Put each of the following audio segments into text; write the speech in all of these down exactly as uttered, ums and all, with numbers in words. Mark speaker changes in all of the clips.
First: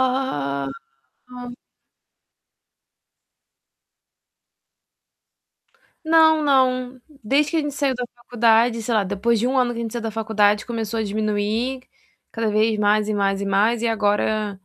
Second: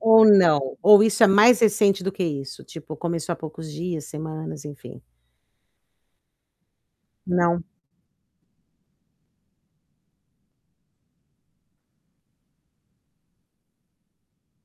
Speaker 1: Ou não? Ou isso é
Speaker 2: oh
Speaker 1: mais recente do que isso? Tipo, começou há poucos dias, semanas enfim.
Speaker 2: Não, não. Desde que a
Speaker 1: Não.
Speaker 2: gente saiu da faculdade, sei lá, depois de um ano que a saiu da faculdade, começou a diminuir, cada vez mais e mais e mais. E agora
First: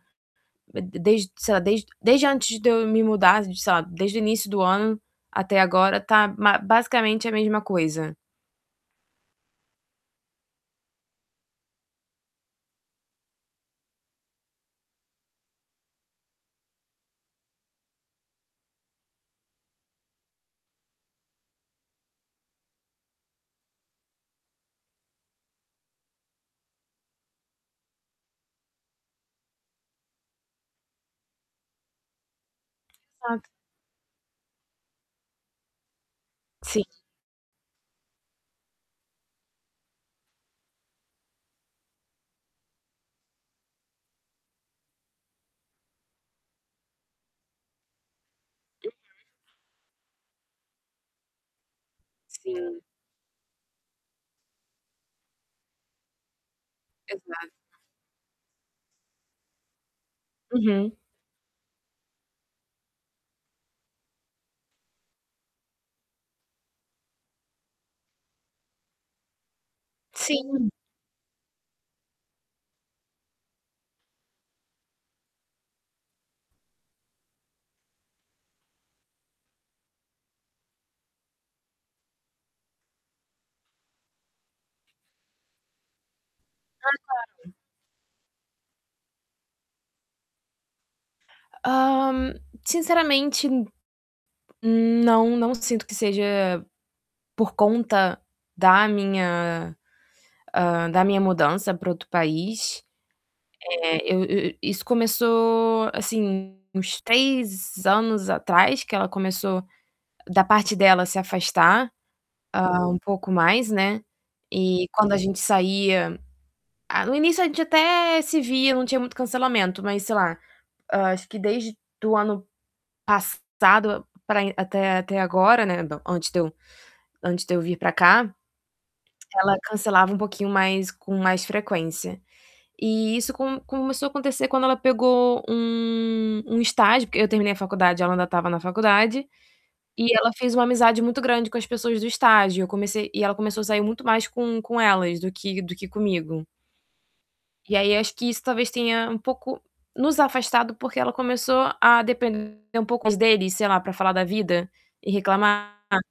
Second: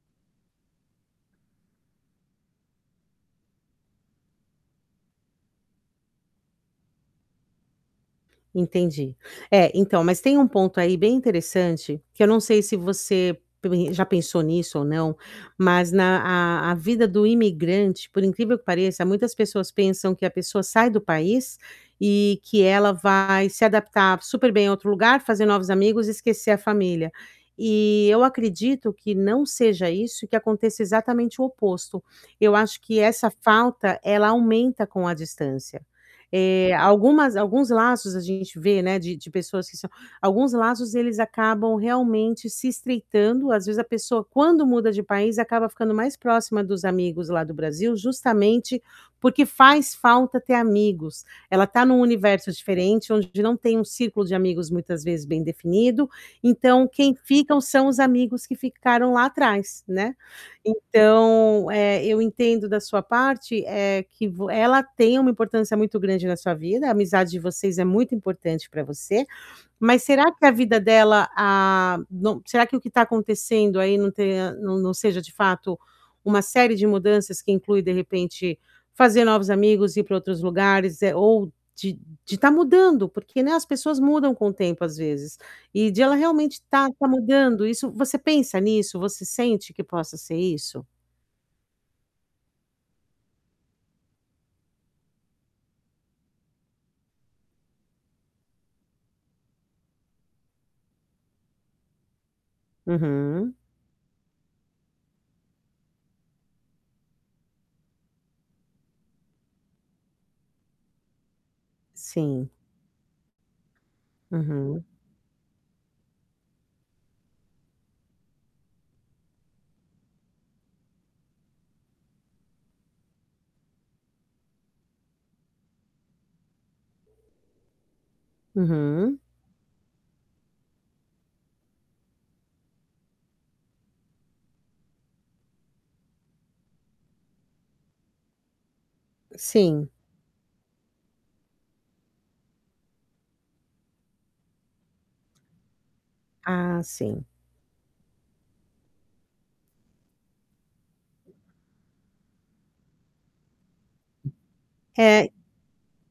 Speaker 2: de de desde, sei lá, desde desde antes de eu me mudar, sei lá, desde o início do ano até agora tá ma basicamente a mesma coisa.
Speaker 1: Entendi. É, então, mas tem um ponto aí bem interessante, que eu não sei se você [unintelligible] já pensou nisso ou não, mas na a a vida do imigrante, por incrível que pareça, muitas pessoas pensam que a pessoa sai do país e que ela vai se adaptar super bem a outro lugar, fazer novos amigos e esquecer a família. Eh, eu acredito que não seja isso e que aconteça exatamente o oposto. Eu acho que essa
Speaker 2: Exato.
Speaker 1: falta, ela aumenta com a distância. Eh,
Speaker 2: Sim.
Speaker 1: algumas alguns laços a gente vê, né, de de pessoas que são alguns laços eles acabam realmente se estreitando. Às vezes, a pessoa, quando muda de país, acaba ficando mais próxima dos amigos lá do Brasil, justamente
Speaker 2: Uhum.
Speaker 1: porque faz falta ter amigos. Ela tá em um universo
Speaker 2: Sim.
Speaker 1: diferente, onde não tem um círculo de amigos muitas vezes bem definido, então quem
Speaker 2: Exato.
Speaker 1: ficam são os amigos que ficaram lá atrás, né.
Speaker 2: Uhum.
Speaker 1: Então, eh, eu entendo da sua parte, eh, que vo ela tem uma importância muito grande na sua vida, a amizade de vocês é muito importante para você. Mas será que a
Speaker 2: Sim.
Speaker 1: vida dela, ah, no será que o que está acontecendo aí não tenha não não seja de fato uma série de mudanças que inclui, de repente, fazer novos amigos, ir para outros lugares, eh, ou de de estar mudando? Por que, né, as pessoas mudam com o tempo às vezes. E de ela realmente estar
Speaker 2: Faz
Speaker 1: estar
Speaker 2: parte. Hum.
Speaker 1: mudando isso você pensa nisso, você sente que possa ser isso?
Speaker 2: Ah, sinceramente, não, não sinto que seja por conta da minha, ah, da minha mudança para outro país.
Speaker 1: Uhum.
Speaker 2: Eh, eu eu isso começou, assim, uns três anos atrás que ela começou, da parte dela se afastar,
Speaker 1: Sim.
Speaker 2: ah, um pouco mais, né.
Speaker 1: Uhum.
Speaker 2: E quando a gente saía ah, no início a gente até se via, não tinha muito cancelamento, mas, sei lá, hã, acho que desde do ano passado para e até até agora, né, antes de eu antes de eu vir para cá,
Speaker 1: Uhum.
Speaker 2: ela cancelava um pouquinho mais com mais frequência. E isso com começou a acontecer quando ela pegou um um estágio. Porque eu terminei a faculdade ela ainda estava na faculdade.
Speaker 1: Sim.
Speaker 2: E ela fez uma amizade muito grande com as pessoas do estágio. Eu comecei e ela começou a sair muito mais com com elas do que do que comigo.
Speaker 1: Ah, sim.
Speaker 2: E aí, acho que isso, talvez, tenha um pouco nos afastado, porque ela começou a depender um pouco mais dele, sei lá, para falar da vida e
Speaker 1: Eh
Speaker 2: reclamar.